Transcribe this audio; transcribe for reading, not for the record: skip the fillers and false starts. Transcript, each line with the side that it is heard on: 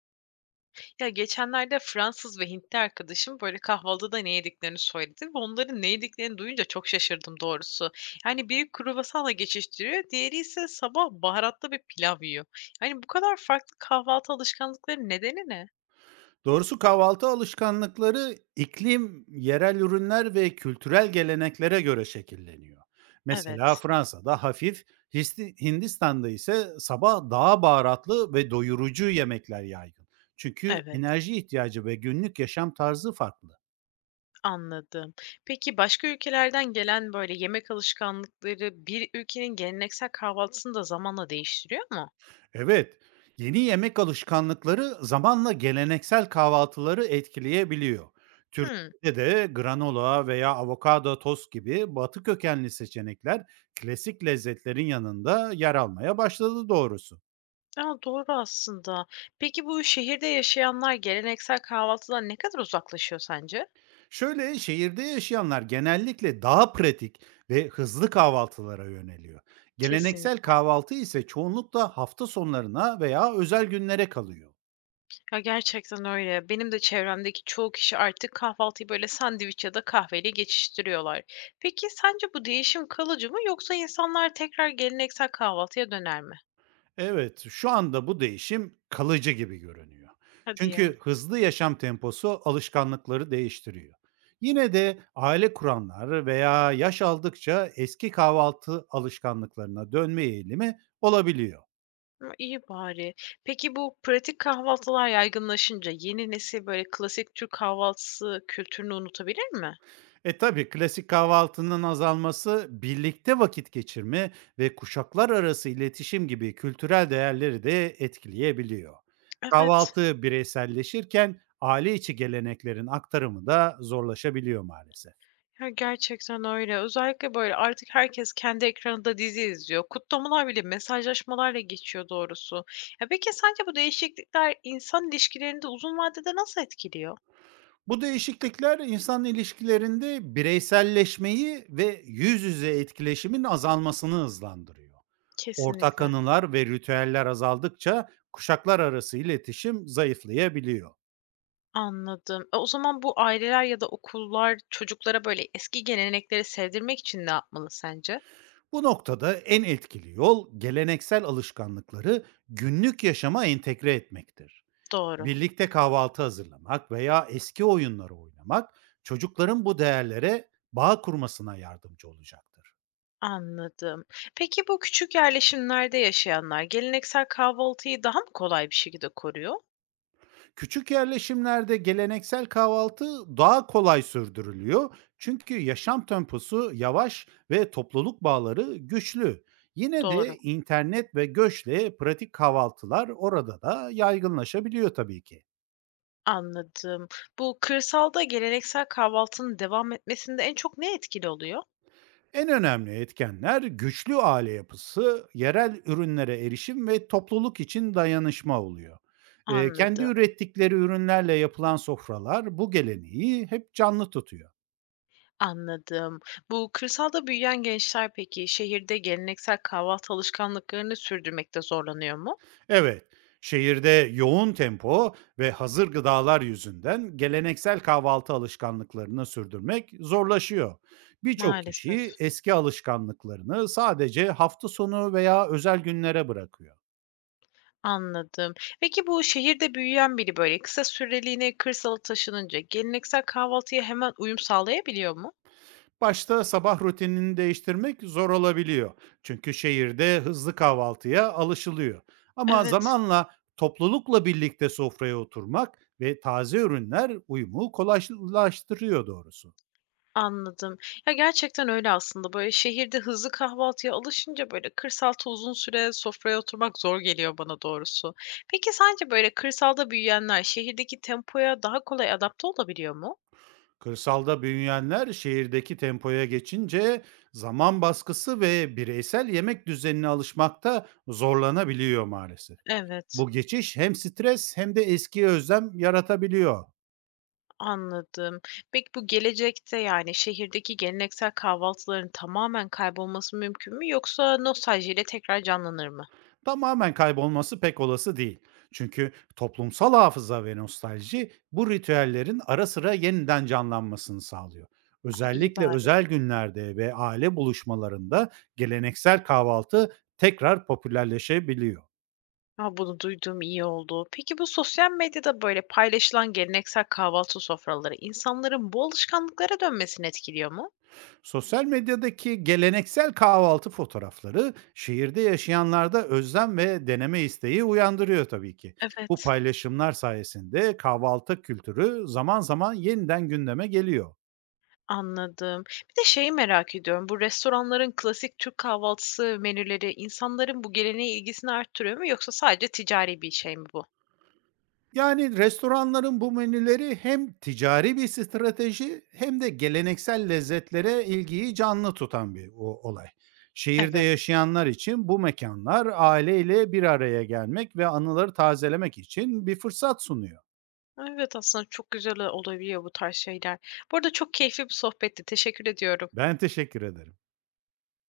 left: Ya geçenlerde Fransız ve Hintli arkadaşım böyle kahvaltıda ne yediklerini söyledi ve onların ne yediklerini duyunca çok şaşırdım doğrusu. Yani biri kruvasanla geçiştiriyor, diğeri ise sabah baharatlı bir pilav yiyor. Yani bu kadar farklı kahvaltı alışkanlıkları nedeni ne?
right: Doğrusu kahvaltı alışkanlıkları iklim, yerel ürünler ve kültürel geleneklere göre şekilleniyor. Mesela
left: Evet,
right: Fransa'da hafif, Hindistan'da ise sabah daha baharatlı ve doyurucu yemekler yaygın. Çünkü
left: evet,
right: enerji ihtiyacı ve günlük yaşam tarzı farklı.
left: anladım. Peki başka ülkelerden gelen böyle yemek alışkanlıkları bir ülkenin geleneksel kahvaltısını da zamanla değiştiriyor mu?
right: Evet, yeni yemek alışkanlıkları zamanla geleneksel kahvaltıları etkileyebiliyor.
left: Hmm.
right: Türkiye'de de granola veya avokado tost gibi batı kökenli seçenekler klasik lezzetlerin yanında yer almaya başladı doğrusu.
left: A, doğru aslında. Peki bu şehirde yaşayanlar geleneksel kahvaltıdan ne kadar uzaklaşıyor sence?
right: Şöyle şehirde yaşayanlar genellikle daha pratik ve hızlı kahvaltılara yöneliyor.
left: Kesinlik.
right: Geleneksel kahvaltı ise çoğunlukla hafta sonlarına veya özel günlere kalıyor.
left: Ya, gerçekten öyle. Benim de çevremdeki çoğu kişi artık kahvaltıyı, böyle, sandviç ya da kahveyle geçiştiriyorlar. Peki sence bu değişim kalıcı mı yoksa insanlar tekrar geleneksel kahvaltıya döner mi?
right: Evet, şu anda bu değişim kalıcı gibi görünüyor.
left: Hadi ya.
right: Çünkü hızlı yaşam temposu alışkanlıkları değiştiriyor. Yine de aile kuranlar veya yaş aldıkça eski kahvaltı alışkanlıklarına dönme eğilimi olabiliyor.
left: A, iyi bari. Peki bu pratik kahvaltılar yaygınlaşınca yeni nesil, böyle, klasik Türk kahvaltısı kültürünü unutabilir mi?
right: E tabi klasik kahvaltının azalması birlikte vakit geçirme ve kuşaklar arası iletişim gibi kültürel değerleri de etkileyebiliyor.
left: Evet.
right: Kahvaltı bireyselleşirken aile içi geleneklerin aktarımı da zorlaşabiliyor maalesef.
left: Ya, gerçekten öyle. Özellikle, böyle, artık herkes kendi ekranında dizi izliyor. Kutlamalar bile mesajlaşmalarla geçiyor doğrusu. Ya, peki sence bu değişiklikler insan ilişkilerinde uzun vadede nasıl etkiliyor?
right: Bu değişiklikler insan ilişkilerinde bireyselleşmeyi ve yüz yüze etkileşimin azalmasını hızlandırıyor. Ortak
left: Kesinlikle.
right: anılar ve ritüeller azaldıkça kuşaklar arası iletişim zayıflayabiliyor.
left: Anladım. E, o zaman bu aileler ya da okullar çocuklara, böyle, eski gelenekleri sevdirmek için ne yapmalı sence?
right: Bu noktada en etkili yol geleneksel alışkanlıkları günlük yaşama entegre etmektir.
left: Doğru.
right: Birlikte kahvaltı hazırlamak veya eski oyunları oynamak çocukların bu değerlere bağ kurmasına yardımcı olacaktır.
left: Anladım. Peki bu küçük yerleşimlerde yaşayanlar geleneksel kahvaltıyı daha mı kolay bir şekilde koruyor?
right: Küçük yerleşimlerde geleneksel kahvaltı daha kolay sürdürülüyor. Çünkü yaşam temposu yavaş ve topluluk bağları güçlü. Yine de
left: Doğru.
right: internet ve göçle pratik kahvaltılar orada da yaygınlaşabiliyor tabii ki.
left: Anladım. Bu kırsalda geleneksel kahvaltının devam etmesinde en çok ne etkili oluyor?
right: En önemli etkenler güçlü aile yapısı, yerel ürünlere erişim ve topluluk için dayanışma oluyor. Kendi
left: Anladım,
right: ürettikleri ürünlerle yapılan sofralar bu geleneği hep canlı tutuyor.
left: anladım. Bu kırsalda büyüyen gençler peki şehirde geleneksel kahvaltı alışkanlıklarını sürdürmekte zorlanıyor mu?
right: Evet, şehirde yoğun tempo ve hazır gıdalar yüzünden geleneksel kahvaltı alışkanlıklarını sürdürmek zorlaşıyor. Birçok
left: Maalesef.
right: kişi eski alışkanlıklarını sadece hafta sonu veya özel günlere bırakıyor.
left: Anladım. Peki bu şehirde büyüyen biri böyle kısa süreliğine kırsala taşınınca geleneksel kahvaltıya hemen uyum sağlayabiliyor mu?
right: Başta sabah rutinini değiştirmek zor olabiliyor. Çünkü şehirde hızlı kahvaltıya alışılıyor. Ama
left: Evet.
right: zamanla toplulukla birlikte sofraya oturmak ve taze ürünler uyumu kolaylaştırıyor doğrusu.
left: Anladım. Ya, gerçekten öyle aslında. Böyle, şehirde hızlı kahvaltıya alışınca, böyle, kırsalda uzun süre sofraya oturmak zor geliyor bana doğrusu. Peki sence, böyle, kırsalda büyüyenler şehirdeki tempoya daha kolay adapte olabiliyor mu?
right: Kırsalda büyüyenler şehirdeki tempoya geçince zaman baskısı ve bireysel yemek düzenine alışmakta zorlanabiliyor maalesef.
left: Evet,
right: Bu geçiş hem stres hem de eski özlem yaratabiliyor.
left: anladım. Peki bu gelecekte, yani, şehirdeki geleneksel kahvaltıların tamamen kaybolması mümkün mü yoksa nostaljiyle tekrar canlanır mı?
right: Tamamen kaybolması pek olası değil. Çünkü toplumsal hafıza ve nostalji bu ritüellerin ara sıra yeniden canlanmasını sağlıyor.
left: İyi
right: Özellikle
left: bari.
right: özel günlerde ve aile buluşmalarında geleneksel kahvaltı tekrar popülerleşebiliyor.
left: A, bunu duyduğum iyi oldu. Peki bu sosyal medyada böyle paylaşılan geleneksel kahvaltı sofraları insanların bu alışkanlıklara dönmesini etkiliyor mu?
right: Sosyal medyadaki geleneksel kahvaltı fotoğrafları şehirde yaşayanlarda özlem ve deneme isteği uyandırıyor tabii ki. Bu
left: Evet,
right: paylaşımlar sayesinde kahvaltı kültürü zaman zaman yeniden gündeme geliyor.
left: anladım. Bir de şeyi merak ediyorum. Bu restoranların klasik Türk kahvaltısı menüleri insanların bu geleneğe ilgisini arttırıyor mu yoksa sadece ticari bir şey mi bu?
right: Yani restoranların bu menüleri hem ticari bir strateji hem de geleneksel lezzetlere ilgiyi canlı tutan bir olay. Şehirde
left: Evet.
right: yaşayanlar için bu mekanlar aileyle bir araya gelmek ve anıları tazelemek için bir fırsat sunuyor.
left: Evet aslında çok güzel olabiliyor bu tarz şeyler. Bu arada çok keyifli bir sohbetti. Teşekkür ediyorum.
right: Ben teşekkür ederim.